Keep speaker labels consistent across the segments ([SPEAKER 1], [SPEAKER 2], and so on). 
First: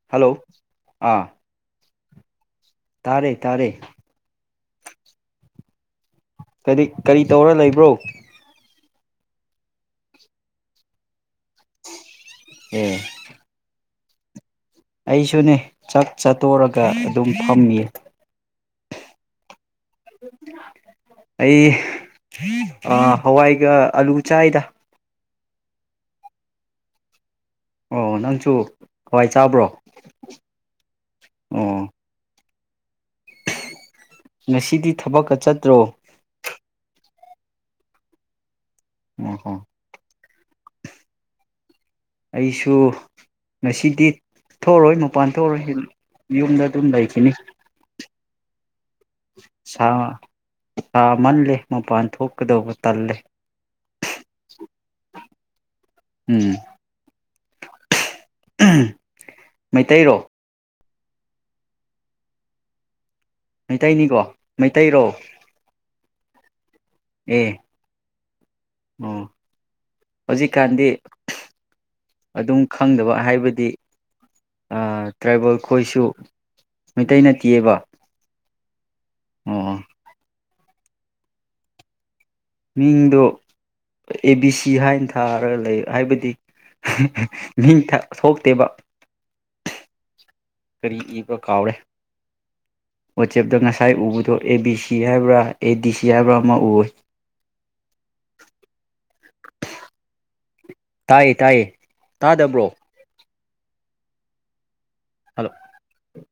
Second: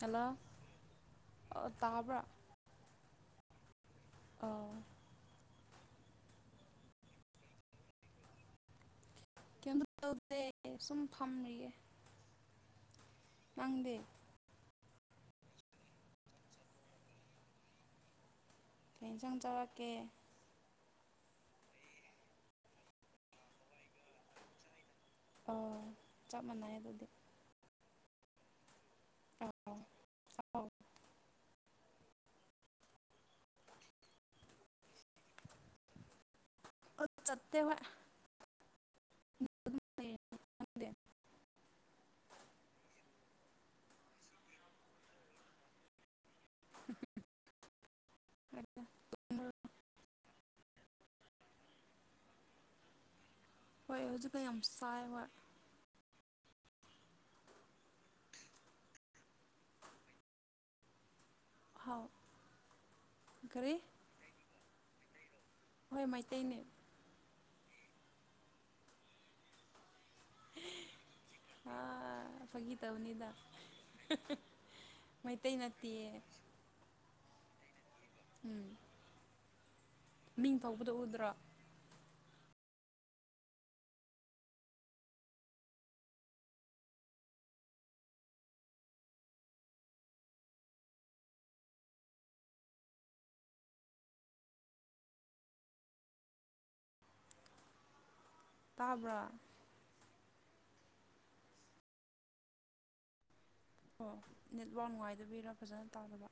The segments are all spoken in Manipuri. [SPEAKER 1] ꯍꯜꯂꯣ
[SPEAKER 2] ꯑꯥ
[SPEAKER 1] ꯇꯥꯕ꯭ꯔꯥ
[SPEAKER 2] ꯇꯥꯔꯦ ꯇꯥꯔꯦ
[SPEAKER 1] ꯑ
[SPEAKER 2] ꯀꯔꯤ ꯀꯔꯤ ꯇꯧꯔ ꯂꯩꯕ꯭ꯔꯣ
[SPEAKER 1] ꯀ ꯇꯦ ꯁꯨꯝ ꯐꯝꯔꯤꯌꯦꯦ
[SPEAKER 2] ꯎꯝ
[SPEAKER 1] ꯃꯥꯡꯗꯦ
[SPEAKER 2] ꯑꯩꯁꯨꯅꯦ ꯆꯥꯛ ꯆꯥꯠꯇꯣꯔꯒ ꯑꯗꯨꯝ ꯐꯝꯃꯤ
[SPEAKER 1] ꯀꯦꯟ ꯆꯪ ꯆꯔꯛꯀꯦ
[SPEAKER 2] ꯑꯩ ꯍꯋꯥꯏꯒ ꯑꯂꯨ ꯆꯥꯏꯗ
[SPEAKER 1] ꯑꯣ ꯆꯞ ꯃꯥꯟꯅꯩ ꯑꯗꯨꯗꯤ
[SPEAKER 2] ꯑꯣ ꯅꯪꯁꯨ ꯍꯋꯥꯏ ꯆꯥꯕ꯭ꯔꯣ
[SPEAKER 1] ꯑꯧ ꯑꯧ
[SPEAKER 2] ꯑꯣ ꯉꯁꯤꯗꯤ ꯊꯕꯛꯀ ꯆꯠꯇ꯭ꯔꯣ
[SPEAKER 1] ꯆꯠꯇ
[SPEAKER 2] ꯑꯣ ꯍꯣ
[SPEAKER 1] ꯑꯗꯨꯗꯦ
[SPEAKER 2] ꯑꯩꯁꯨ ꯉꯁꯤꯗꯤ ꯊꯣꯛꯔꯣꯏ ꯃꯄꯥꯟ ꯊꯣꯛꯑꯣꯏ ꯌꯨꯝꯗ ꯑꯗꯨꯝ ꯂꯩꯈꯤꯅꯤ
[SPEAKER 1] [inaudible]
[SPEAKER 2] ꯁꯥ ꯆꯃꯜꯂꯦ ꯃꯄꯥꯟ ꯊꯣꯛꯀꯗꯧꯕ ꯇꯜꯂꯦ
[SPEAKER 1] ꯍꯣꯏ ꯍꯧꯖꯤꯛꯀ ꯌꯥꯝ ꯁꯥꯏ ꯍ
[SPEAKER 2] ꯎꯝ ꯃꯩꯇꯩꯔꯣ
[SPEAKER 1] ꯍꯥꯎ ꯀꯔꯤ
[SPEAKER 2] ꯃꯩꯇꯩꯅꯤꯀꯣ ꯃꯩꯇꯩꯔꯣ
[SPEAKER 1] ꯍꯣꯏ ꯃꯩꯇꯩꯅꯦ
[SPEAKER 2] ꯑꯦ ꯑꯣ ꯍꯧꯖꯤꯛꯀꯥꯟꯗꯤ
[SPEAKER 1] ꯑꯥ
[SPEAKER 2] ꯑꯗꯨꯝ
[SPEAKER 1] ꯐꯥꯒꯤ
[SPEAKER 2] ꯈꯪꯗꯕ
[SPEAKER 1] ꯇꯧꯕꯅꯤꯗ
[SPEAKER 2] ꯍꯥꯏꯕꯗꯤ
[SPEAKER 1] ꯃꯩꯇꯩ
[SPEAKER 2] ꯇ꯭ꯔꯥꯏꯕꯦꯜ ꯈꯣꯏꯁꯨ
[SPEAKER 1] ꯅꯠꯇꯤꯌꯦ
[SPEAKER 2] ꯃꯩꯇꯩ ꯅꯠꯇꯤꯑꯕ
[SPEAKER 1] ꯎꯝ
[SPEAKER 2] ꯑꯣ
[SPEAKER 1] ꯃꯤꯡ ꯐꯥꯎꯕꯗ ꯎꯗ꯭ꯔꯣ
[SPEAKER 2] ꯃꯤꯡꯗꯣ ꯑꯦ ꯕꯤ ꯁꯤ ꯍꯥꯏꯅ ꯊꯥꯔꯒ ꯂꯩ ꯍꯥꯏꯕꯗꯤ ꯅꯤꯡ ꯁꯣꯛꯇꯦꯕ ꯀꯔꯤ ꯏꯕ ꯀꯥꯎꯔꯦ ꯋꯥꯆꯦꯞꯇ ꯉꯁꯥꯏ ꯎꯕꯗꯣ ꯑꯦ ꯕꯤ ꯁꯤ ꯍꯥꯏꯕ꯭ꯔꯥ ꯑꯦ ꯗꯤ ꯁꯤ ꯍꯥꯏꯕ꯭ꯔꯥ ꯑꯃ ꯎ
[SPEAKER 1] ꯇꯥꯕ꯭ꯔꯥ
[SPEAKER 2] ꯇꯥꯏꯌꯦ ꯇꯥꯏꯌꯦ ꯇꯥꯗꯕ꯭ꯔꯣ
[SPEAKER 1] ꯑꯣ ꯅꯦꯠꯋꯥꯛ
[SPEAKER 2] ꯍꯜꯂꯣ
[SPEAKER 1] ꯅꯨꯡꯉꯥꯏꯗꯕꯤꯔꯥ ꯐꯖꯅ ꯇꯥꯗꯕ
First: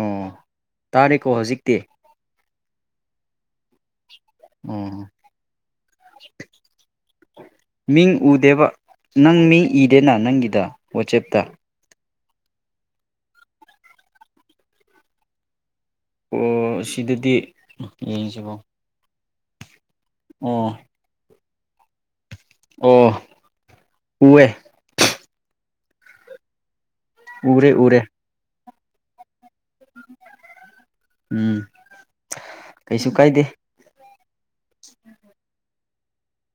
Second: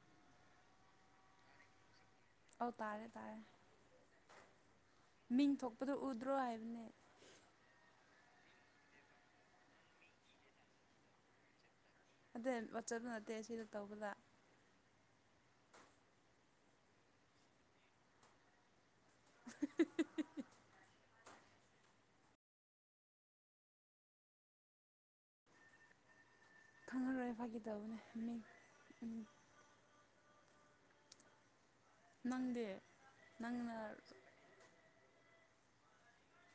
[SPEAKER 2] ꯑꯣ ꯇꯥꯔꯦꯀꯣ ꯍꯧꯖꯤꯛꯇꯤ
[SPEAKER 1] ꯑꯧ ꯇꯥꯔꯦ ꯇꯥꯔꯦ
[SPEAKER 2] ꯑꯣ
[SPEAKER 1] ꯃꯤꯡ ꯊꯣꯛꯄꯗꯨꯣ ꯎꯗ꯭ꯔꯣ ꯍꯥꯏꯕꯅꯦ
[SPEAKER 2] ꯃꯤꯡ ꯎꯗꯦꯕ ꯅꯪ ꯃꯤ ꯏꯗꯦꯅ ꯅꯪꯒꯤꯗ ꯋꯥꯆꯦꯞꯇ
[SPEAKER 1] ꯑꯗꯩ ꯋꯥꯠꯆꯠꯗꯨ ꯅꯠꯇꯦ ꯁꯤꯗ ꯇꯧꯕꯗ
[SPEAKER 2] ꯑꯣ ꯁꯤꯗꯗꯤ ꯌꯦꯡꯁꯤꯕꯣ
[SPEAKER 1] [inaudible]
[SPEAKER 2] ꯑꯣ ꯑꯣ꯫ [unintelligible]
[SPEAKER 1] ꯈꯪꯍꯜꯔꯣꯏ
[SPEAKER 2] ꯎꯔꯦ
[SPEAKER 1] ꯐꯈꯤꯗꯕꯅꯦ
[SPEAKER 2] ꯎꯔꯦ
[SPEAKER 1] ꯃꯤꯡ ꯎꯝ꯫
[SPEAKER 2] ꯎꯝ
[SPEAKER 1] ꯅꯪꯗꯦ ꯅꯪꯅ꯫
[SPEAKER 2] ꯎꯝ꯫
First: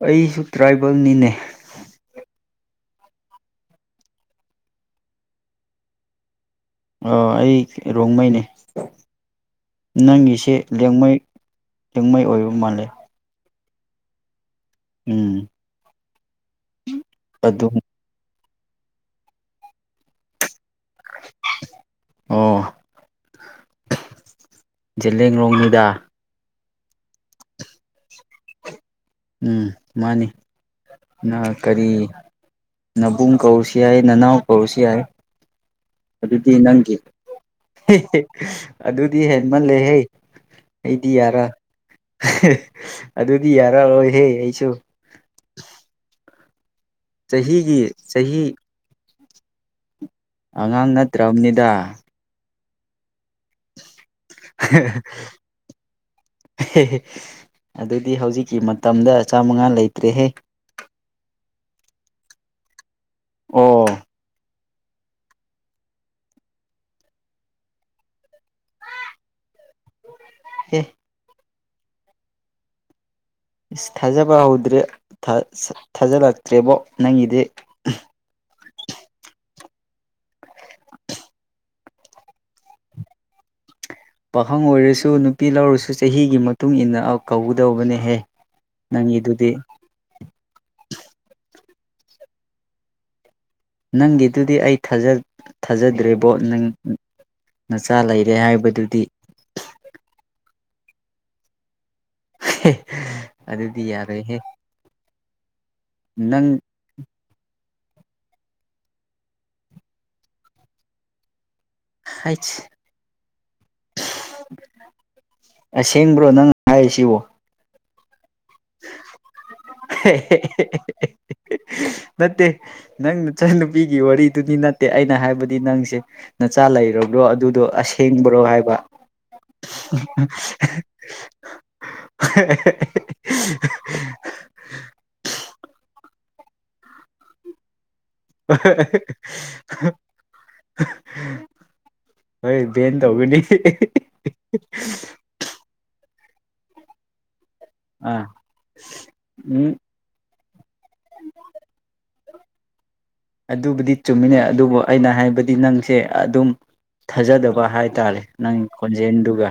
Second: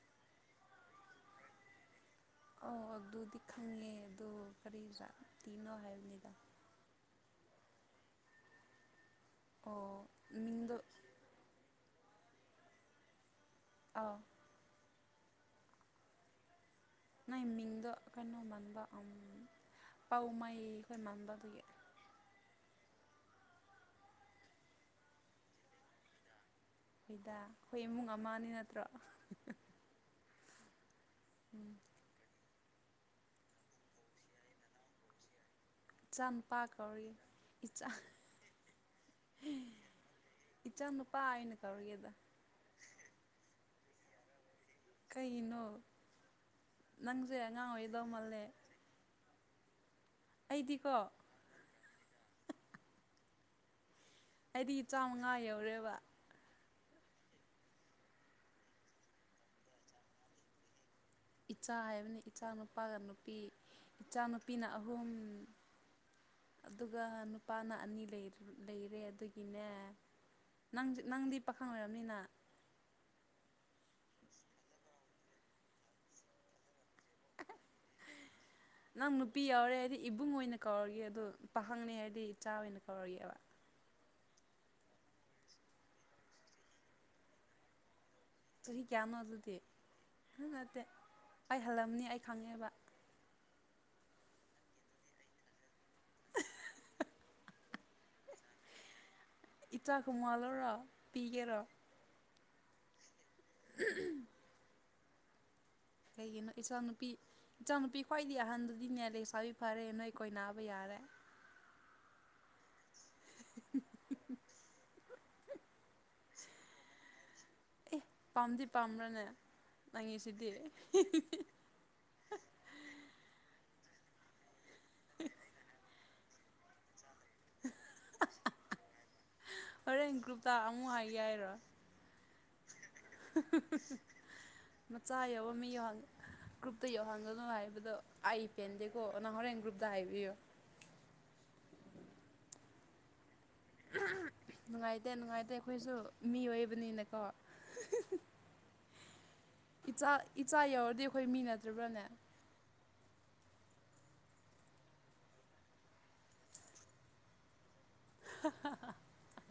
[SPEAKER 2] ꯑꯩꯁꯨ ꯇ꯭ꯔꯥꯏꯕꯦꯜꯅꯤꯅꯦ꯫
[SPEAKER 1] ꯑ ꯑꯗꯨ ꯑꯗꯨꯗꯤ ꯈꯪꯉꯦ ꯑꯗꯨ ꯀꯔꯤꯇꯤꯅꯣ ꯍꯥꯏꯕꯅꯤꯗ꯫
[SPEAKER 2] ꯑ ꯑꯩ ꯔꯣꯡꯃꯩꯅꯦ
[SPEAKER 1] ꯑꯣ
[SPEAKER 2] ꯅꯪꯒꯤꯁꯦ
[SPEAKER 1] ꯃꯤꯡꯗꯣ
[SPEAKER 2] ꯂꯦꯡꯃꯩ꯫ ꯂꯤꯌꯡꯃꯩ ꯑꯣꯏꯕ ꯃꯥꯜꯂꯦ꯫
[SPEAKER 1] ꯑꯥꯎ꯫
[SPEAKER 2] ꯎꯝ꯫
[SPEAKER 1] ꯅꯪꯏ
[SPEAKER 2] ꯑꯗꯨꯝ
[SPEAKER 1] ꯃꯤꯡꯗꯣ ꯀꯩꯅꯣ ꯃꯥꯟꯕ ꯑ ꯄꯥꯎꯃꯩ ꯃꯥꯟꯕ ꯑꯗꯨꯒꯤ꯫
[SPEAKER 2] ꯑꯣ꯫ ꯖꯤꯂꯤꯌꯡꯂꯣꯡ ꯅꯤꯗꯥ꯫
[SPEAKER 1] ꯑꯩꯈꯣꯏꯗ ꯑꯩꯈꯣꯏ ꯏꯃꯨꯡ ꯑꯃꯅꯤ ꯅꯠꯇ꯭ꯔꯣ꯫
[SPEAKER 2] ꯎꯝ ꯃꯥꯅꯤ꯫ ꯅ
[SPEAKER 1] ꯎꯝ
[SPEAKER 2] ꯀꯔꯤ ꯅꯕꯨꯡ ꯀꯧꯁꯨ ꯌꯥꯏ ꯅꯅꯥꯎ ꯀꯧꯁꯨ ꯌꯥꯏ꯫ ꯑꯗꯨꯗꯤ
[SPEAKER 1] ꯆꯥꯟꯄꯥ
[SPEAKER 2] ꯅꯪꯒꯤ
[SPEAKER 1] ꯀꯧꯔꯤ꯫ ꯏꯆꯥ
[SPEAKER 2] ꯑꯗꯨꯗꯤ ꯍꯦꯟꯃꯜꯂꯦꯍꯦ꯫ ꯑꯩꯗꯤ
[SPEAKER 1] ꯏꯆꯥꯅꯨꯄꯥ
[SPEAKER 2] ꯌꯥꯔ
[SPEAKER 1] ꯑꯣꯏꯅ ꯀꯧꯔꯒꯦꯗ
[SPEAKER 2] ꯑꯗꯨꯗꯤ ꯌꯥꯔꯔꯣꯏꯍꯦ ꯑꯩꯁꯨ꯫
[SPEAKER 1] ꯀꯩꯅꯣ ꯅꯪꯁꯦ ꯑꯉꯥꯡ
[SPEAKER 2] ꯆꯍꯤꯒꯤ
[SPEAKER 1] ꯑꯣꯏꯗꯧꯃꯜꯂꯦ꯫
[SPEAKER 2] ꯆꯍꯤ ꯑꯉꯥꯡ
[SPEAKER 1] ꯑꯩꯗꯤꯀꯣ
[SPEAKER 2] ꯅꯠꯇ꯭ꯔꯕꯅꯤꯗ꯫
[SPEAKER 1] ꯑꯩꯗꯤ ꯆꯥꯝꯃꯉꯥ ꯌꯧꯔꯦꯕ꯫
[SPEAKER 2] ꯑꯗꯨꯗꯤ ꯍꯧꯖꯤꯛꯀꯤ ꯃꯇꯝꯗ ꯆꯥꯃꯉꯥ ꯂꯩꯇ꯭ꯔꯦꯍꯦ꯫
[SPEAKER 1] ꯏꯆꯥ ꯍꯥꯏꯕꯅꯤ ꯏꯆꯥ ꯅꯨꯨꯄꯥꯒ ꯅꯨꯄꯤ
[SPEAKER 2] ꯑꯣ
[SPEAKER 1] ꯏꯆꯥ ꯅꯨꯨꯄꯤꯅ ꯑꯍꯨꯝ꯫ ꯑꯗꯨꯒ ꯅꯨꯄꯥꯅ ꯑꯅꯤ ꯂꯩꯔꯦ ꯑꯗꯨꯒꯤꯅꯦ꯫
[SPEAKER 2] ꯑꯦ
[SPEAKER 1] ꯅꯪ ꯅꯪꯗꯤ ꯄꯥꯈꯪ ꯑꯣꯏꯔꯕꯅꯤꯅ꯫
[SPEAKER 2] ꯏꯁ ꯊꯥꯖꯕ ꯍꯧꯗ꯭ꯔꯦ ꯊꯥꯖꯜꯂꯛꯇ꯭ꯔꯦꯕꯣ ꯅꯪꯒꯤꯗꯤ꯫ [inaudible]
[SPEAKER 1] ꯅꯪ ꯅꯨꯄꯤ ꯌꯥꯎꯔꯦ ꯍꯥꯏꯗꯤ ꯏꯕꯨꯡ ꯑꯣꯏꯅ ꯀꯧꯔꯒꯦ ꯑꯗꯣ ꯄꯥꯍꯪꯅꯦ ꯍꯥꯏꯗꯤ ꯏꯆꯥ ꯑꯣꯏꯅ ꯀꯧꯔꯒꯦꯕ꯫
[SPEAKER 2] ꯄꯥꯈꯪ ꯑꯣꯏꯔꯁꯨ ꯅꯨꯄꯤ ꯂꯧꯔꯁꯨ ꯆꯍꯤꯒꯤ ꯃꯇꯨꯡ ꯏꯟꯅ ꯀꯧꯒꯗꯧꯕꯅꯦꯍꯦ꯫
[SPEAKER 1] ꯆꯍꯤ ꯀꯌꯥꯅꯣ
[SPEAKER 2] ꯅꯪꯒꯤꯗꯨꯗꯤ
[SPEAKER 1] ꯑꯗꯨꯗꯤ ꯑꯗꯨ ꯅꯠꯇꯦ ꯑꯩ ꯍꯜꯂꯝꯅꯤ ꯑꯩ ꯈꯪꯉꯦꯕ꯫
[SPEAKER 2] ꯅꯪꯒꯤꯗꯨꯗꯤ ꯑꯩ ꯊꯥꯖꯗ꯭ꯔꯦꯕꯣ ꯅꯪ꯫ ꯅꯆꯥ ꯂꯩꯔꯦ ꯍꯥꯏꯕꯗꯨꯗꯤ꯫
[SPEAKER 1] ꯏꯇꯥ ꯀꯃꯜ ꯑꯣꯔꯥ ꯄꯤꯒꯦꯔꯥ꯫
[SPEAKER 2] ꯑꯗꯨꯗꯤ ꯌꯥꯔꯣꯏꯍꯦ꯫
[SPEAKER 1] ꯀꯩꯒꯤꯅꯣ
[SPEAKER 2] ꯅꯪ
[SPEAKER 1] ꯏꯆꯥ ꯅꯨꯄꯤ꯫ ꯏꯆꯥ ꯅꯨꯨꯄꯤ ꯈ꯭ꯋꯥꯏꯗꯤ ꯑꯍꯟꯗꯨꯗꯤꯅꯦ ꯂꯦꯛꯁꯥꯕꯤ ꯐꯔꯦ ꯅꯣꯏ ꯑꯩꯈꯣꯏ ꯅꯥꯕ ꯌꯥꯔꯦ꯫
[SPEAKER 2] ꯍꯥꯏ꯫ ꯑꯁꯦꯡꯕ꯭ꯔꯣ ꯅꯪ ꯍꯥꯏꯔꯤꯁꯤꯕꯣ꯫
[SPEAKER 1] ꯑꯦ ꯄꯥꯝꯗꯤ ꯄꯥꯝꯕ꯭ꯔꯅꯦ ꯅꯪꯉꯤꯁꯤꯗꯤ꯫
[SPEAKER 2] ꯅꯠꯇꯦ ꯅꯪ ꯅꯨꯆ ꯅꯨꯨꯄꯤꯒꯤ ꯋꯥꯔꯤꯗꯨꯗꯤ ꯅꯠꯇꯦ ꯑꯩꯅ ꯍꯥꯏꯕꯗꯤ ꯅꯪꯁꯦ꯫ ꯅꯆꯥ ꯂꯩꯔꯕ꯭ꯔꯣ ꯑꯗꯨꯗꯣ ꯑꯁꯦꯡꯕ꯭ꯔꯣ ꯍꯥꯏꯕ꯫
[SPEAKER 1] ꯍꯣꯔꯦꯟ ꯀ꯭ꯔꯨꯞꯇ ꯑꯃꯨꯛ ꯍꯥꯏ ꯍꯥꯏꯔꯣ꯫ ꯃꯆꯥ ꯌꯎꯕ ꯃꯤ ꯌꯥꯉꯤ꯫ ꯒ꯭ꯔꯨꯞꯇ ꯌꯧꯍꯟꯒꯅꯨ ꯍꯥꯏꯕꯗꯣ ꯑꯩ ꯄꯦꯟꯗꯦꯀꯣ ꯅ ꯍꯣꯔꯦꯟ ꯒ꯭ꯔꯨꯞꯇ ꯍꯥꯏꯕꯤꯌꯨ꯫
[SPEAKER 2] ꯍꯣꯏ ꯚꯦꯟ ꯇꯧꯒꯅꯤ꯫
[SPEAKER 1] ꯅꯨꯡꯉꯥꯏꯇꯦ ꯅꯨꯡꯉꯥꯏꯇꯦ ꯑꯩꯈꯣꯏꯁꯨ ꯃꯤ ꯑꯣꯏꯕꯅꯤꯅꯀꯣ꯫
[SPEAKER 2] ꯑ ꯎꯝ꯫
[SPEAKER 1] ꯏꯆꯥ ꯏꯆꯥ ꯌꯎꯔꯗꯤ ꯑꯩꯈꯣꯏ ꯃꯤ ꯅꯠꯇ꯭ꯔꯤꯕ꯭ꯔꯥꯅꯦ꯫
[SPEAKER 2] ꯑꯗꯨꯕꯨꯗꯤ ꯆꯨꯝꯃꯤꯅꯦ ꯑꯗꯨꯕꯨ ꯑꯩꯅ ꯍꯥꯏꯕꯗꯤ ꯅꯪꯁꯦ ꯑꯗꯨꯝ ꯊꯥꯖꯗꯕ ꯍꯥꯏ꯫ ꯇꯥꯔꯦ ꯅꯪ ꯈꯣꯟꯖꯦꯜꯗꯨꯒ꯫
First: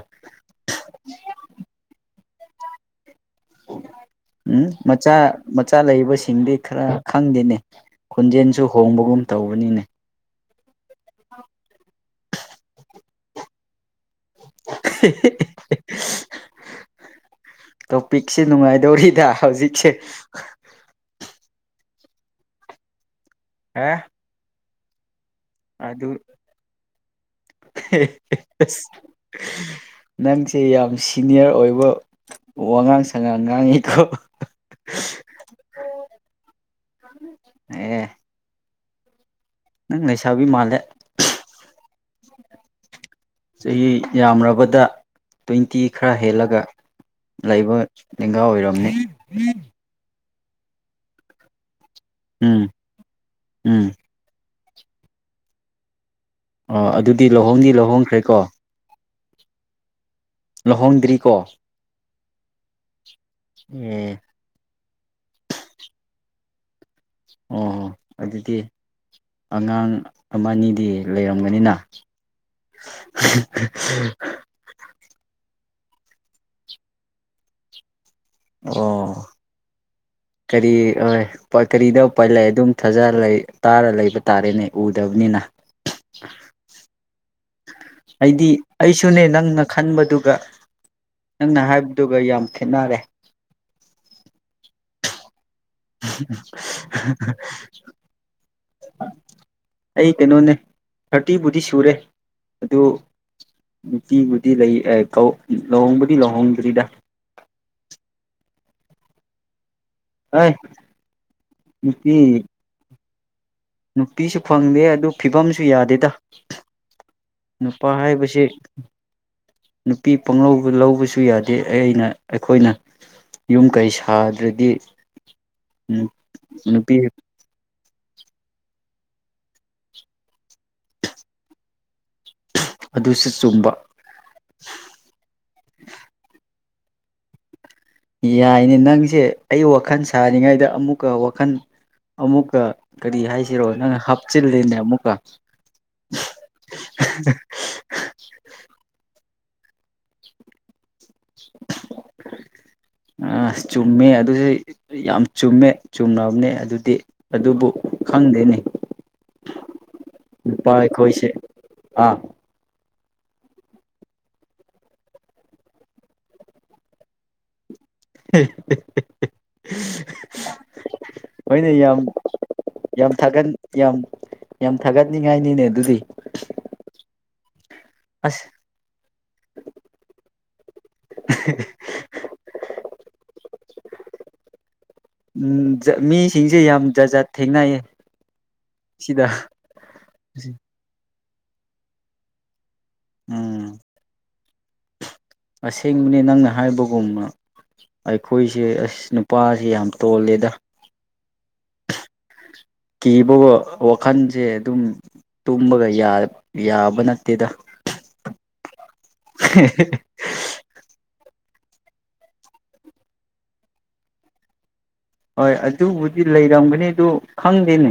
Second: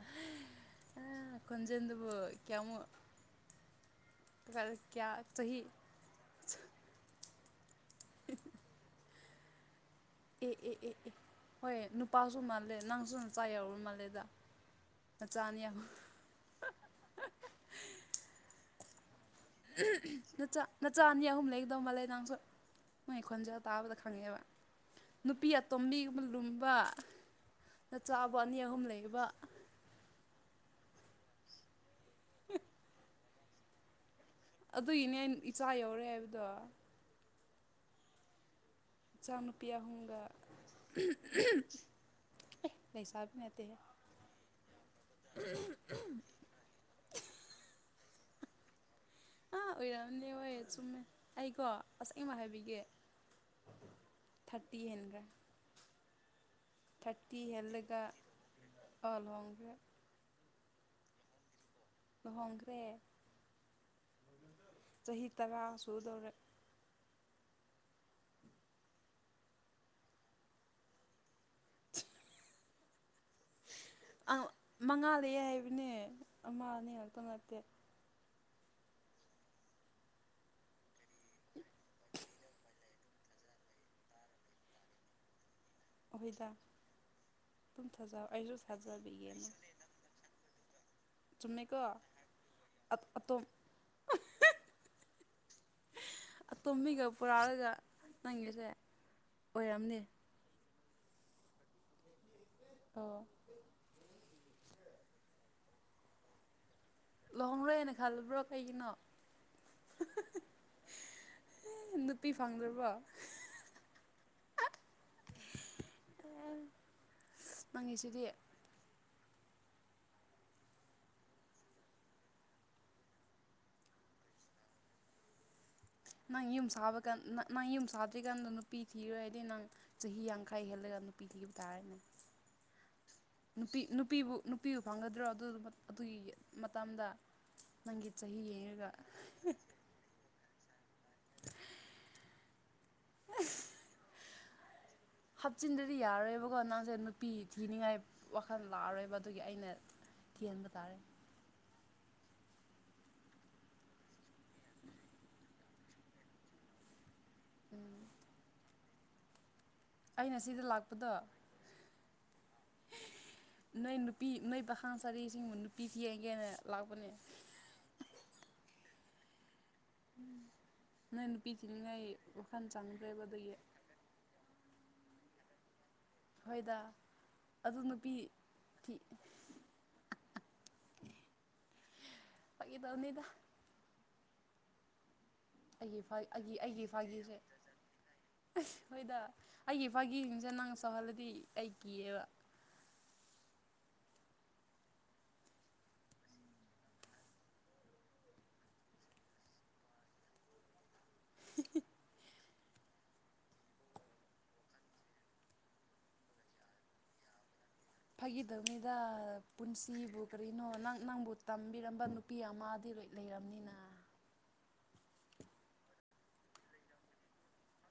[SPEAKER 1] ꯅꯪ ꯈꯣꯟꯖꯦꯟ ꯑꯗꯨꯕꯨ ꯀꯦꯌꯥꯃꯨ꯫
[SPEAKER 2] ꯎꯝ ꯃꯆꯥ
[SPEAKER 1] ꯆꯍꯤ
[SPEAKER 2] ꯃꯆꯥ ꯂꯩꯕꯁꯤꯡꯗꯤ ꯈꯔ ꯈꯪꯗꯦꯅꯦ ꯈꯣꯟꯖꯦꯜꯁꯨ ꯍꯣꯡꯕꯒꯨꯝ ꯇꯧꯕꯅꯤꯅꯦ꯫
[SPEAKER 1] ꯑꯦ ꯑꯦ ꯑꯦ ꯑꯦ ꯍꯣꯏ ꯅꯨꯄꯥꯁꯨ ꯃꯥꯜꯂꯦ ꯅꯪꯁꯨ ꯅꯆꯥ ꯌꯥꯎꯔꯨꯔ ꯃꯥꯜꯂꯦꯗ꯫ ꯃꯆꯥꯅꯤ ꯌꯥꯝ꯫
[SPEAKER 2] ꯇꯣꯄꯤꯛꯁꯦ ꯅꯨꯡꯉꯥꯏꯗꯧꯔꯤꯗ꯫ ꯍꯧꯖꯤꯛꯁꯦ
[SPEAKER 1] ꯅꯆꯥ ꯅꯆꯥ ꯑꯅꯤ ꯑꯍꯨꯝ ꯂꯩꯗꯧ ꯃꯥꯂꯦ ꯅꯪꯡꯁꯨ ꯃꯣꯏ ꯈꯣꯟꯖ ꯇꯥꯕꯗ
[SPEAKER 2] ꯑ
[SPEAKER 1] ꯈꯪꯉꯦꯕ ꯅꯨꯄꯤ
[SPEAKER 2] ꯑꯗꯨ
[SPEAKER 1] ꯇꯣꯝꯕꯤꯒꯨꯝꯕ ꯂꯨꯝꯕ ꯅꯆꯥꯥꯕ ꯑꯅꯤ ꯑꯍꯨꯝ
[SPEAKER 2] ꯑꯁ
[SPEAKER 1] ꯂꯩꯕ
[SPEAKER 2] ꯅꯪꯁꯦ ꯌꯥꯝ ꯁꯤꯅꯤꯌꯔ ꯑꯣꯏꯕ ꯋꯥꯉꯥꯡ ꯁꯉꯥꯡ ꯉꯥꯡꯉꯤꯀꯣ꯫
[SPEAKER 1] ꯑꯗꯨꯒꯤꯅꯦ ꯑꯩ ꯏꯆꯥ ꯌꯧꯔꯦ ꯍꯥꯏꯕꯗꯣ꯫
[SPEAKER 2] ꯑꯦ
[SPEAKER 1] ꯏꯆꯥ ꯅꯨꯨꯄꯤ
[SPEAKER 2] ꯅꯪ
[SPEAKER 1] ꯑꯍꯨꯝꯒ
[SPEAKER 2] ꯂꯩꯁꯥꯕꯤ ꯃꯥꯜꯂꯦ
[SPEAKER 1] ꯎꯝ ꯍꯨꯝ꯫
[SPEAKER 2] ꯆꯍꯤ ꯌꯥꯝꯔꯕꯗ ꯇ꯭ꯋꯦꯟꯇꯤ ꯈꯔ ꯍꯦꯜꯂꯒ꯫ ꯂꯩꯕ ꯂꯦꯡꯒꯥ ꯑꯣꯏꯔꯝꯅꯤ꯫
[SPEAKER 1] ꯑꯥ ꯑꯣꯏꯔꯛꯑꯝꯅꯦ ꯍꯣꯏ ꯆꯨꯝꯃꯦ ꯑꯩꯀꯣ ꯑꯁ ꯑꯩꯃ
[SPEAKER 2] ꯎꯝ
[SPEAKER 1] ꯍꯥꯏꯕꯤꯒꯦ
[SPEAKER 2] ꯎꯝ
[SPEAKER 1] ꯊꯥꯔꯇꯤ ꯍꯦꯟꯈ꯭ꯔꯦ꯫
[SPEAKER 2] ꯑꯣ ꯑꯗꯨꯗꯤ
[SPEAKER 1] ꯊꯥꯔꯇꯤ
[SPEAKER 2] ꯂꯨꯍꯣꯡꯗꯤ
[SPEAKER 1] ꯍꯦꯜꯂꯒ
[SPEAKER 2] ꯂꯨꯍꯣꯡꯈ꯭ꯔꯦꯀꯣ
[SPEAKER 1] ꯑꯣ ꯂꯨꯍꯣꯡꯈꯔꯦ꯫
[SPEAKER 2] ꯂꯨꯍꯣꯡꯗ꯭ꯔꯤꯀꯣ꯫
[SPEAKER 1] ꯂꯨꯍꯣꯡꯈ꯭ꯔꯦ
[SPEAKER 2] ꯎꯝ
[SPEAKER 1] ꯆꯍꯤ ꯇꯔꯥ ꯁꯨꯗꯧꯔꯦ꯫
[SPEAKER 2] ꯑꯣꯍꯣ ꯑꯗꯨꯗꯤ ꯑꯉꯥꯡ ꯑꯃꯅꯤꯗꯤ ꯂꯩꯔꯝꯒꯅꯤꯅ꯫
[SPEAKER 1] ꯃꯉꯥ ꯂꯩꯑꯦ ꯍꯥꯏꯕꯅꯦ ꯑꯃ ꯑꯅꯤ ꯈꯥꯛꯇ ꯅꯠꯇꯦ꯫
[SPEAKER 2] ꯑꯣ ꯀꯔꯤ ꯍꯣꯏ꯫ [unintelligible] ꯑꯗꯨꯝ ꯐꯖ ꯇꯥꯔ ꯂꯩꯕ ꯇꯥꯔꯦꯅꯦ ꯎꯗꯕꯅꯤꯅ꯫
[SPEAKER 1] ꯑꯩꯈꯣꯏꯗ ꯑꯗꯨꯝ ꯊꯥꯖ ꯑꯩꯁꯨ
[SPEAKER 2] ꯑꯩꯗꯤ ꯑꯩꯁꯨꯅꯦ
[SPEAKER 1] ꯊꯥꯖꯕꯤꯒꯅꯦ꯫
[SPEAKER 2] ꯅꯪꯅ ꯈꯟꯕꯗꯨꯒ ꯅꯪꯅ
[SPEAKER 1] ꯆꯨꯝꯃꯦ ꯀꯣ
[SPEAKER 2] ꯍꯥꯏꯕꯗꯨꯒ ꯌꯥꯝ ꯈꯦꯠꯅꯔꯦ
[SPEAKER 1] ꯑ ꯑꯇꯣꯝꯕꯤꯒ ꯄꯨꯔꯛꯑꯒ ꯅꯪꯒꯤꯁꯦ ꯑꯣꯏꯔꯝꯅꯤ
[SPEAKER 2] ꯑꯩ ꯀꯩꯅꯣꯅꯦ꯫ ꯊꯥꯔꯇꯤꯕꯨꯗꯤ ꯁꯨꯔꯦ ꯑꯗꯨ
[SPEAKER 1] ꯑꯣ
[SPEAKER 2] ꯅꯨꯡꯄꯤꯕꯨꯗꯤ ꯂꯩ ꯂꯨꯍꯣꯡꯕꯨꯗꯤ ꯂꯨꯍꯣꯡꯗ꯭ꯔꯤꯗ꯫
[SPEAKER 1] ꯂꯨꯍꯣꯡꯡꯂꯣꯏꯅ ꯈꯜꯂꯕ꯭ꯔꯣ ꯀꯩꯒꯤꯅꯣ꯫
[SPEAKER 2] ꯑꯩ
[SPEAKER 1] ꯑꯦ ꯅꯨꯄꯤ ꯐꯪꯗ꯭ꯔꯕꯣ꯫
[SPEAKER 2] ꯅꯨꯄꯤꯁꯨ ꯐꯪꯗꯦ ꯑꯗꯨ ꯐꯤꯕꯝꯁꯨ ꯌꯥꯗꯦꯗ꯫ ꯅꯨꯄꯥ
[SPEAKER 1] ꯅꯪꯒꯤꯁꯤꯗꯤ
[SPEAKER 2] ꯍꯥꯏꯕꯁꯤ꯫ ꯅꯨꯄꯤ ꯄꯥꯡꯂꯧ ꯂꯧꯕꯁꯨ ꯌꯥꯗꯦ ꯑꯩꯅ ꯑꯩꯈꯣꯏꯅ꯫ ꯌꯨꯝ ꯀꯩ ꯁꯥꯗ꯭ꯔꯗꯤ
[SPEAKER 1] ꯅꯪ ꯌꯨꯝ
[SPEAKER 2] ꯅꯨꯄꯤ
[SPEAKER 1] ꯁꯕꯀꯟ ꯅꯪ ꯅꯪ ꯌꯨꯝ ꯁꯥꯗ꯭ꯔꯤꯀꯥꯟꯗ ꯅꯨꯄꯤ ꯊꯤꯔꯣꯏ ꯍꯥꯏꯗꯤ ꯅꯪ ꯆꯍꯤ ꯌꯥꯡꯈꯥꯏ ꯍꯦꯜꯂꯒ ꯅꯨꯄꯤ ꯊꯤꯕ ꯇꯥꯔꯦꯅꯦ꯫
[SPEAKER 2] ꯑꯗꯨꯁꯨ ꯆꯨꯝꯕ
[SPEAKER 1] ꯅꯨꯄꯤ ꯅꯨꯄꯤꯕꯨ ꯅꯨ ꯅꯨꯄꯤꯕꯨ ꯐꯪꯒꯗ꯭ꯔꯣ ꯑꯗꯨ ꯑꯗꯨꯒꯤ ꯃꯇꯝꯗ꯫ ꯅꯪꯒꯤ ꯆꯍꯤ
[SPEAKER 2] ꯌꯥꯏꯅꯦ
[SPEAKER 1] ꯌꯦꯡꯉꯒ
[SPEAKER 2] ꯅꯪꯁꯦ ꯑꯩ ꯋꯥꯈꯜ ꯁꯥꯔꯤꯉꯩꯗ ꯑꯃꯨꯛꯀ ꯋꯥꯈꯜ ꯑꯃꯨꯛꯀ ꯀꯔꯤ ꯍꯥꯏꯁꯤꯔꯣ ꯅꯪ ꯍꯥꯞꯆꯤꯜꯜꯂꯤꯅꯦ ꯑꯃꯨꯛꯀ꯫
[SPEAKER 1] ꯍꯥꯞꯆꯤꯟꯗ꯭ꯔꯗꯤ ꯌꯥꯔꯣꯏꯕꯀꯣ ꯅꯪꯁꯦ ꯅꯨꯄꯤ ꯊꯤꯅꯤꯡꯉꯥꯏ꯫ ꯋꯥꯈꯜ ꯂꯥꯛꯑꯔꯣꯏꯕ ꯑꯗꯨꯒꯤ ꯑꯩꯅ ꯊꯤꯍꯕ ꯇꯥꯔꯦ꯫
[SPEAKER 2] ꯑ ꯆꯨꯝꯃꯦ ꯑꯗꯨꯁꯨ ꯌꯥꯝ ꯆꯨꯝꯃꯦ꯫ ꯆꯨꯝꯅꯕꯅꯦ ꯑꯗꯨꯗꯤ ꯑꯗꯨꯕꯨ
[SPEAKER 1] ꯎꯝ
[SPEAKER 2] ꯈꯪꯗꯦꯅꯦ꯫
[SPEAKER 1] ꯑꯩꯅ ꯁꯤꯗ
[SPEAKER 2] ꯅꯨꯄꯥ
[SPEAKER 1] ꯂꯥꯛꯄꯗ꯫
[SPEAKER 2] ꯑꯩꯈꯣꯏꯁꯦ ꯑꯥ
[SPEAKER 1] ꯅꯣꯏ ꯅꯨꯄꯤ ꯅꯣꯏ ꯄꯥꯈꯥ ꯁꯥꯔꯤꯁꯤꯡꯕꯨ ꯅꯨꯄꯤ ꯊ ꯌꯦꯡꯒꯦꯅ ꯂꯥꯛꯄꯅꯦ꯫ ꯅꯣꯏ
[SPEAKER 2] [unintelligible]
[SPEAKER 1] ꯅꯨꯄꯤ
[SPEAKER 2] ꯍꯣꯏꯅ ꯌꯥꯝ
[SPEAKER 1] ꯊꯤꯅꯤꯡꯉꯥꯏ ꯋꯥꯈꯜ
[SPEAKER 2] ꯌꯥꯝ
[SPEAKER 1] ꯆꯪꯗ꯭ꯔꯦꯕ
[SPEAKER 2] ꯊꯥꯒꯠ
[SPEAKER 1] ꯑꯗꯨꯒꯤ
[SPEAKER 2] ꯌꯥꯝ ꯌꯥꯝ ꯊꯥꯒꯠꯅꯤꯡꯉꯥꯏꯅꯤꯅꯦ ꯑꯗꯨꯗꯤ꯫
[SPEAKER 1] ꯍꯣꯏꯗ ꯑꯗꯨ ꯅꯨꯄꯤ
[SPEAKER 2] ꯑꯁ
[SPEAKER 1] ꯊꯤ
[SPEAKER 2] [inaudible]
[SPEAKER 1] ꯐꯒꯤꯗꯕꯅꯤꯗ
[SPEAKER 2] ꯎꯝ
[SPEAKER 1] ꯑꯩꯒꯤ
[SPEAKER 2] ꯃꯤꯁꯤꯡꯁꯦ
[SPEAKER 1] ꯑꯩꯒꯤ
[SPEAKER 2] ꯌꯥꯝ ꯖꯥꯠ ꯖꯥꯠ
[SPEAKER 1] ꯐꯥꯒꯤꯁꯦ
[SPEAKER 2] ꯊꯦꯡꯅꯩꯌꯦ
[SPEAKER 1] ꯍꯣꯏꯗ
[SPEAKER 2] ꯁꯤꯗ
[SPEAKER 1] ꯑꯩꯒꯤ ꯏꯄꯥꯒꯤꯁꯤꯡꯁꯦ ꯅꯪ ꯆꯥꯎꯧꯍꯜꯂꯗꯤ ꯑꯩ ꯀꯤꯑꯕ
[SPEAKER 2] ꯎꯝ ꯑꯁꯦꯡꯕꯅꯦ ꯅꯪꯅ ꯍꯥꯏꯕꯒꯨꯝꯕ ꯑꯩꯈꯣꯏꯁꯦ ꯑꯁ ꯅꯨꯄꯥꯁꯦ ꯌꯥꯝ ꯇꯣꯜꯂꯦꯗ
[SPEAKER 1] [inaudible]
[SPEAKER 2] ꯀꯤꯕ ꯋꯥꯈꯜꯁꯦ ꯑꯗꯨꯝ ꯇꯨꯝꯕꯒ ꯌꯥꯕ ꯅꯠꯇꯦꯗ
[SPEAKER 1] ꯐꯒꯤꯗꯧꯉꯩꯗ ꯄꯨꯟꯁꯤꯕꯨ ꯀꯔꯤꯅꯣ ꯅꯪ ꯅꯪꯕꯨ ꯇꯝꯕꯤꯔꯝꯕ ꯅꯨꯄꯤ ꯑꯃꯗꯤ ꯂꯣꯏ ꯂꯩꯔꯕꯅꯤꯅ
[SPEAKER 2] ꯍꯣꯏ ꯑꯗꯨꯕꯨꯗꯤ ꯂꯩꯔꯝꯒꯅꯤ ꯑꯗꯨ ꯈꯪꯗꯦꯅꯦ꯫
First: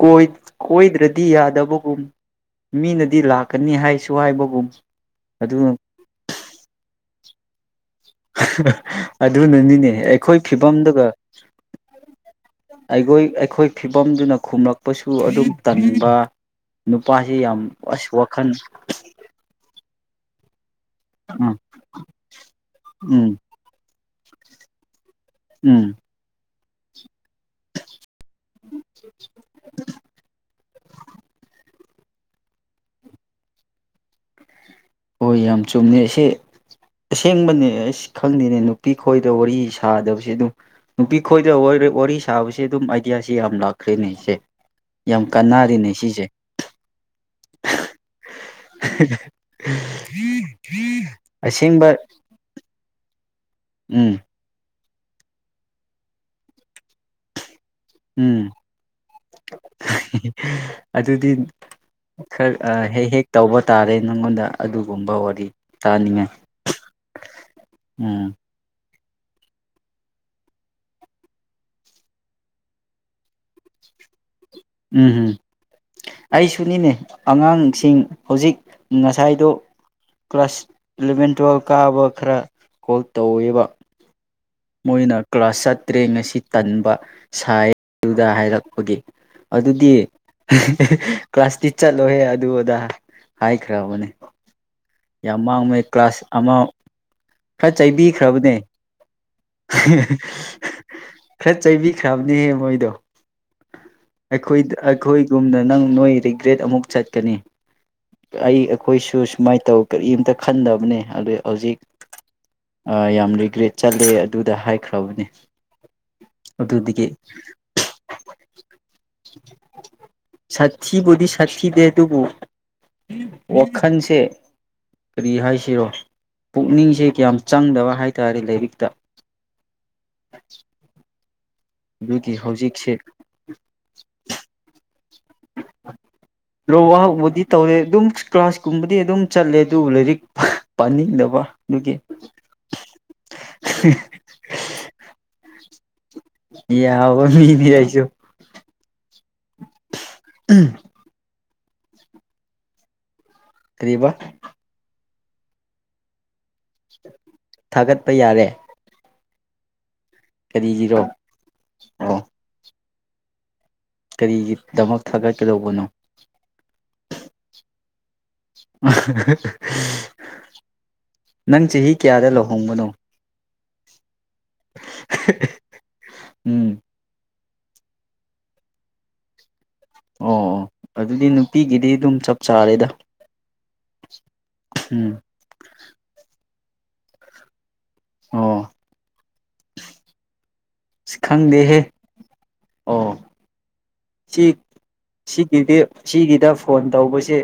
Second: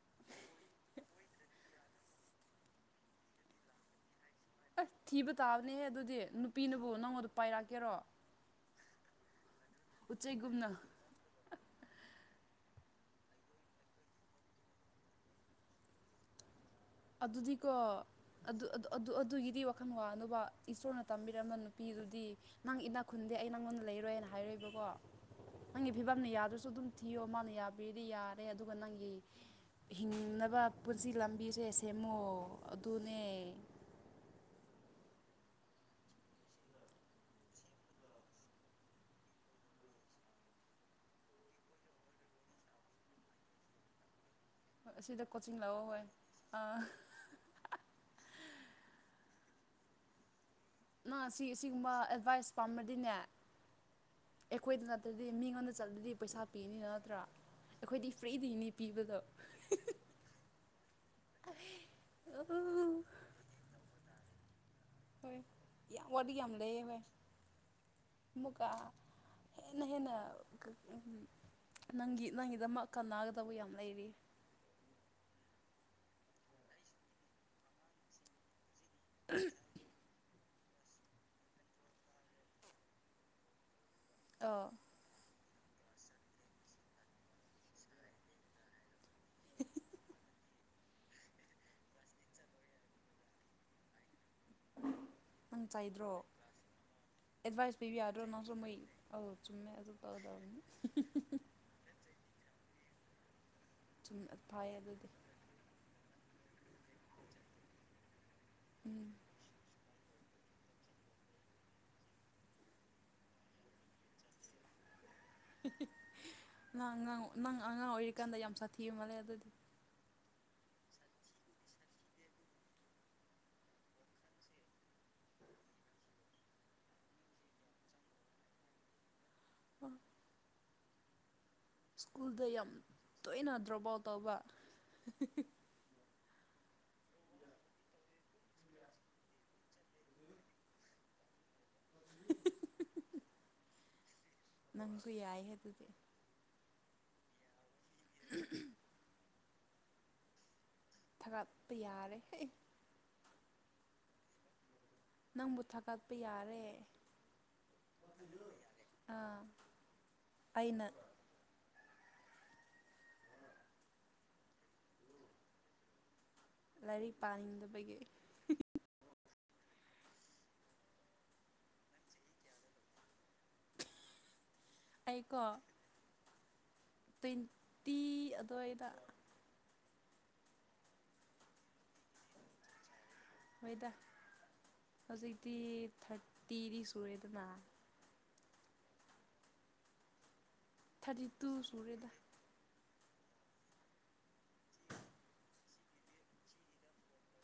[SPEAKER 2] ꯀꯣꯏ ꯀꯣꯏꯗ꯭ꯔꯗꯤ ꯌꯥꯗꯕꯒꯨꯝ ꯃꯤꯅꯗꯤ ꯂꯥꯛꯀꯅꯤ ꯍꯥꯏꯁꯨ ꯍꯥꯏꯕꯒꯨꯝ
[SPEAKER 1] ꯑꯁ ꯊꯤꯕ
[SPEAKER 2] ꯑꯗꯨ
[SPEAKER 1] ꯇꯥꯕꯅꯦꯍ ꯑꯗꯨꯗꯤ ꯅꯨꯄꯤꯅꯕꯨ ꯅꯪꯉꯣꯟꯗ ꯄꯥꯏꯔꯛꯀꯦꯔꯣ
[SPEAKER 2] ꯑꯗꯨꯅꯅꯤꯅꯦ ꯑꯩꯈꯣꯏ
[SPEAKER 1] ꯎꯆꯩꯒꯨꯝꯅ
[SPEAKER 2] ꯐꯤꯕꯝꯗꯨꯒ ꯑꯩꯒꯣꯏ ꯑꯩꯈꯣꯏ ꯐꯤꯕꯝꯗꯨꯅ ꯈꯨꯝꯂꯛꯄꯁꯨ ꯑꯗꯨꯝ ꯇꯟꯕ ꯅꯨꯄꯥꯁꯤ ꯌꯥꯝ
[SPEAKER 1] ꯑꯗꯨꯗꯤꯀꯣ
[SPEAKER 2] ꯑꯁ ꯋꯥꯈꯜ
[SPEAKER 1] ꯑꯗꯨ ꯑꯗꯨ-ꯑꯗꯨ-ꯑꯗꯨ-ꯑꯗꯨꯒꯤꯗꯤ ꯋꯥꯈꯟ ꯋꯥꯅꯨꯕ ꯏꯁꯇꯣꯔꯅ ꯇꯝꯕꯤꯔꯝꯕ
[SPEAKER 2] ꯎꯝ
[SPEAKER 1] ꯅꯨꯄꯤꯗꯨꯗꯤ ꯅꯪ ꯏꯅꯥꯛ
[SPEAKER 2] ꯎꯝ
[SPEAKER 1] ꯈꯨꯟꯗꯦ ꯑꯩ ꯅꯪꯉꯣꯟꯗ ꯂꯩꯔꯣꯏꯅ ꯍꯥꯏꯔꯏꯕ ꯀꯣ
[SPEAKER 2] ꯎꯝ
[SPEAKER 1] ꯅꯪꯒꯤ ꯐꯤꯕꯝꯅ ꯌꯥꯗ꯭ꯔꯁꯨ ꯑꯗꯨꯝ ꯊꯤꯌꯣ ꯃꯥꯅ ꯌꯥꯕꯤꯔꯗꯤ ꯌꯥꯔꯦ ꯑꯗꯨꯒ ꯅꯪꯒꯤ ꯍꯤꯡꯅꯕ ꯄꯨꯟꯁꯤ ꯂꯝꯕꯤꯁꯦ ꯁꯦ ꯁꯦꯃꯣ ꯑꯗꯨꯅꯦ꯫
[SPEAKER 2] ꯍꯣꯏ ꯌꯥꯝ ꯆꯨꯝꯃꯦ ꯁꯦ ꯑꯁꯦꯡꯕꯅꯦ ꯑꯩꯁ ꯈꯪꯗꯦꯅꯦ ꯅꯨꯄꯤ ꯈꯣꯏꯗ ꯋꯥꯔꯤ ꯁꯥꯗꯕꯁꯦ ꯑꯗꯨꯝ ꯅꯨꯄꯤ ꯈꯣꯏꯗ ꯋꯣꯏꯔꯣꯏ ꯋꯥꯔꯤ ꯁꯥꯕꯁꯦ ꯑꯗꯨꯝ ꯑꯥꯏꯗꯤꯌꯥꯁꯤ ꯌꯥꯝ ꯂꯥꯛꯈ꯭ꯔꯦꯅꯦ ꯑꯩꯁꯦ
[SPEAKER 1] ꯍꯣꯏ ꯑꯁꯤꯗ ꯀꯣꯆꯤꯡ ꯂꯧꯔ ꯍꯣꯏ ꯑ
[SPEAKER 2] [unintelligible]
[SPEAKER 1] ꯅꯪ ꯁꯤ
[SPEAKER 2] ꯑꯁꯦꯡꯕ
[SPEAKER 1] ꯑꯁꯤꯒꯨꯝꯕ ꯑꯦꯗꯚꯥꯏꯁ ꯄꯥꯝꯔꯗꯤꯅꯦ꯫
[SPEAKER 2] ꯎꯝ
[SPEAKER 1] ꯑꯩꯈꯣꯏꯗ ꯅꯠꯇ꯭ꯔꯗꯤ ꯃꯤꯉꯣꯟꯗ ꯆꯠꯂꯗꯤ ꯄꯩꯁꯥ ꯄꯤꯅꯤꯅ ꯅꯠꯇ꯭ꯔꯥ ꯑꯩꯈꯣꯏꯗꯤ
[SPEAKER 2] ꯎꯝ
[SPEAKER 1] ꯐ꯭ꯔꯤꯗꯤꯅꯦ ꯄꯤꯕꯗꯣ
[SPEAKER 2] ꯑꯗꯨꯗꯤ ꯈꯔ ꯍꯦꯛ ꯍꯦꯛ ꯇꯧꯕ ꯇꯥꯔꯦ ꯅꯪꯉꯣꯟꯗ ꯑꯗꯨꯒꯨꯝꯕ
[SPEAKER 1] ꯍꯣꯏ
[SPEAKER 2] ꯋꯥꯔꯤ
[SPEAKER 1] ꯌꯥꯝ
[SPEAKER 2] ꯇꯥꯅꯤꯡꯉꯥꯏ
[SPEAKER 1] ꯋꯥꯇꯒꯤꯃ ꯂꯩꯦ ꯍꯣꯏ
[SPEAKER 2] ꯎꯝ
[SPEAKER 1] ꯑꯃꯨꯀꯥ ꯍꯦꯟꯅ ꯍꯦꯟꯅ ꯑ-ꯑ ꯅꯪꯒꯤ ꯅꯪꯒꯤꯗꯃꯛ ꯀꯥꯟꯅꯒꯗꯕ ꯌꯥꯝ ꯂꯩꯔꯤ꯫
[SPEAKER 2] ꯎꯝ ꯎꯝ ꯑꯩ ꯁꯅꯤꯅꯦ ꯑꯉꯥꯡ ꯁꯤꯡ ꯍꯧꯖꯤꯛ ꯉꯁꯥꯏꯗꯨꯣ ꯀ꯭ꯂꯥꯁ ꯏꯂꯚꯦꯟ ꯇꯨꯋꯦꯜꯕ ꯀꯥꯕ ꯈꯔ ꯀꯣꯜ ꯇꯧꯋꯦꯕ
[SPEAKER 1] ꯑꯣ
[SPEAKER 2] ꯃꯣꯏꯅ ꯀ꯭ꯂꯥꯁ ꯆꯠꯇ꯭ꯔꯦ ꯉꯁꯤ ꯇꯟꯕ ꯁꯥꯏꯗꯨꯗ ꯍꯥꯏꯔꯛꯄꯒꯤ꯫ ꯑꯗꯨꯗꯤ ꯀ꯭ꯂꯥꯁꯇꯤ ꯆꯠꯂꯣꯍꯦ ꯑꯗꯨ ꯑꯗꯥ ꯍꯥꯏꯈ꯭ꯔꯕꯅꯦ꯫ ꯌꯥꯝ
[SPEAKER 1] ꯅꯪ
[SPEAKER 2] ꯃꯥꯡꯕꯅꯦ
[SPEAKER 1] ꯆꯥꯏꯗ꯭ꯔꯣ
[SPEAKER 2] ꯀ꯭ꯂꯥꯁ ꯑꯃ ꯈꯔ
[SPEAKER 1] ꯑꯦꯗꯚꯥꯏꯁ ꯄꯤꯕ ꯌꯥꯗ꯭ꯔꯣ ꯅꯪꯁꯨ
[SPEAKER 2] ꯆꯩꯕꯤꯈ꯭ꯔꯕꯅꯦ
[SPEAKER 1] ꯃꯣꯏ ꯑꯧ ꯆꯨꯝꯃꯦ ꯑꯗꯨ ꯇꯧꯗꯧꯅꯦ꯫
[SPEAKER 2] ꯈꯔ ꯆꯩꯕꯤꯈ꯭ꯔꯕꯅꯦꯍꯦ ꯃꯣꯏꯗꯣ
[SPEAKER 1] ꯆꯨꯝꯃꯦ
[SPEAKER 2] ꯑꯩꯈꯣꯏꯗ
[SPEAKER 1] ꯐꯩꯌꯦ ꯑꯗꯨꯗꯤ
[SPEAKER 2] ꯑꯩꯈꯣꯏ ꯌꯨꯝꯗ ꯅꯪ ꯅꯣꯏ ꯔꯤꯒ꯭ꯔꯦꯠ ꯑꯃꯨꯛ ꯆꯠꯀꯅꯤ ꯑꯩ
[SPEAKER 1] ꯎꯝ
[SPEAKER 2] ꯑꯩꯈꯣꯏꯁꯨ ꯁꯨꯃꯥꯏ ꯅ ꯇꯧ ꯀꯔꯤꯝꯇ ꯈꯟꯗꯕꯅꯦ ꯑꯗꯨ ꯍꯧꯖꯤꯛ ꯌꯥꯝ ꯔꯤꯒ꯭ꯔꯦꯠ ꯆꯠ ꯂꯦ ꯑꯗꯨꯗ ꯍꯥꯏꯈ꯭ꯔ ꯕꯅꯦ
[SPEAKER 1] ꯅꯥꯡ ꯅꯪ ꯅꯪ ꯑꯉꯥꯡ ꯑꯣꯏꯔꯤꯀꯥꯟꯗ ꯌꯥꯝ ꯁꯥꯊꯤꯕ ꯃꯥꯜꯂꯦ ꯑꯗꯨꯗꯤ
[SPEAKER 2] ꯁꯥꯊꯤ ꯕꯨꯗꯤ ꯁꯥꯊꯤꯗꯦ ꯗꯨꯕꯨ ꯋꯥꯈꯟ ꯁꯦ ꯀꯔꯤ ꯍꯥꯏꯁꯤꯔꯣ ꯄꯨꯛꯅꯤꯡꯁꯦ ꯀꯌꯥꯝ ꯆꯪꯗꯕ ꯍꯥꯏ ꯇꯥꯔꯦ ꯂꯥꯏꯔꯤꯛꯇ [inaudible] ꯑꯗꯨꯒꯤ
[SPEAKER 1] ꯁ꯭ꯀꯨꯜꯗ ꯌꯥꯝ
[SPEAKER 2] ꯍꯧꯖꯤꯛꯁꯦ
[SPEAKER 1] ꯇꯣꯏꯅ ꯇꯔꯧꯕꯜ ꯇꯧꯕ
[SPEAKER 2] [inaudible] ꯗꯔꯣꯞ ꯑꯥꯎꯠ ꯇꯧꯗꯦ ꯑꯗꯨꯝ ꯀ꯭ꯂꯥꯁ ꯀꯨꯝꯕꯗꯤ ꯑꯗꯨꯝ ꯆꯠꯂꯦ ꯑꯗꯨ ꯂꯥꯏꯔꯤꯛ ꯄꯥꯅꯤꯡ ꯗꯕ ꯗꯨꯒꯤ ꯍꯤ
[SPEAKER 1] ꯅꯪꯁꯨ ꯌꯥꯏꯍꯦ ꯑꯗꯨꯗꯤ
[SPEAKER 2] ꯌꯥꯕ ꯃꯤꯅꯦ ꯑꯩꯁꯨ ꯑ꯭ꯍꯝ ꯎꯝ
[SPEAKER 1] ꯊꯥꯒꯠꯄ ꯌꯥꯔꯦ ꯍꯩ
[SPEAKER 2] ꯀ꯭ꯔꯤ ꯕꯥ
[SPEAKER 1] ꯅꯪꯕꯨ ꯊꯥꯒꯠꯄ ꯌꯥꯔꯦ
[SPEAKER 2] ꯊꯥꯒꯠꯄ ꯌꯥꯔꯦ
[SPEAKER 1] ꯑꯥꯔꯣ ꯑꯥ
[SPEAKER 2] ꯀꯔꯤ
[SPEAKER 1] ꯑꯩꯅ
[SPEAKER 2] ꯒꯤꯔꯣ ꯑꯣ
[SPEAKER 1] [inaudible]
[SPEAKER 2] ꯀꯔꯤꯒꯤꯗꯃꯛ ꯊꯥꯒꯠꯀꯗꯧꯕꯅꯣ
[SPEAKER 1] ꯂꯥꯏꯔꯤꯛ ꯄꯥꯅꯤꯡ ꯗꯕ ꯒꯤ
[SPEAKER 2] ꯑꯍꯍꯥ ꯅꯪ ꯆꯍꯤ ꯀꯌꯥꯗ ꯂꯨꯍꯣꯡ ꯕꯅꯣ [inaudible]
[SPEAKER 1] ꯇ꯭ꯋꯦꯟ ꯇꯤ ꯑꯗꯨꯋꯥꯏꯗ
[SPEAKER 2] ꯑꯣ ꯑꯣ ꯑꯗꯨꯗꯤ ꯅꯨꯄꯤꯒꯤꯗꯤ ꯑꯗꯨꯝ ꯆꯞ ꯆꯥꯔꯦꯗꯥꯥ
[SPEAKER 1] ꯍꯣꯏꯗ ꯍꯧꯖꯤꯛꯇꯤ ꯊꯥꯔꯇꯤꯗꯤ ꯁꯨꯔꯦꯗꯅꯥ
[SPEAKER 2] ꯑꯣ ꯁꯤ
[SPEAKER 1] ꯊꯥꯔꯇꯤ ꯇꯨ
[SPEAKER 2] ꯈꯪꯗꯦ ꯍꯦ
[SPEAKER 1] ꯁꯨꯔꯦꯗ
[SPEAKER 2] ꯑꯣ ꯁꯤ ꯁꯤ ꯁꯤꯒꯤꯗꯤ ꯁꯤꯒꯤꯗ ꯐꯣꯟ ꯇꯧꯕꯁꯦ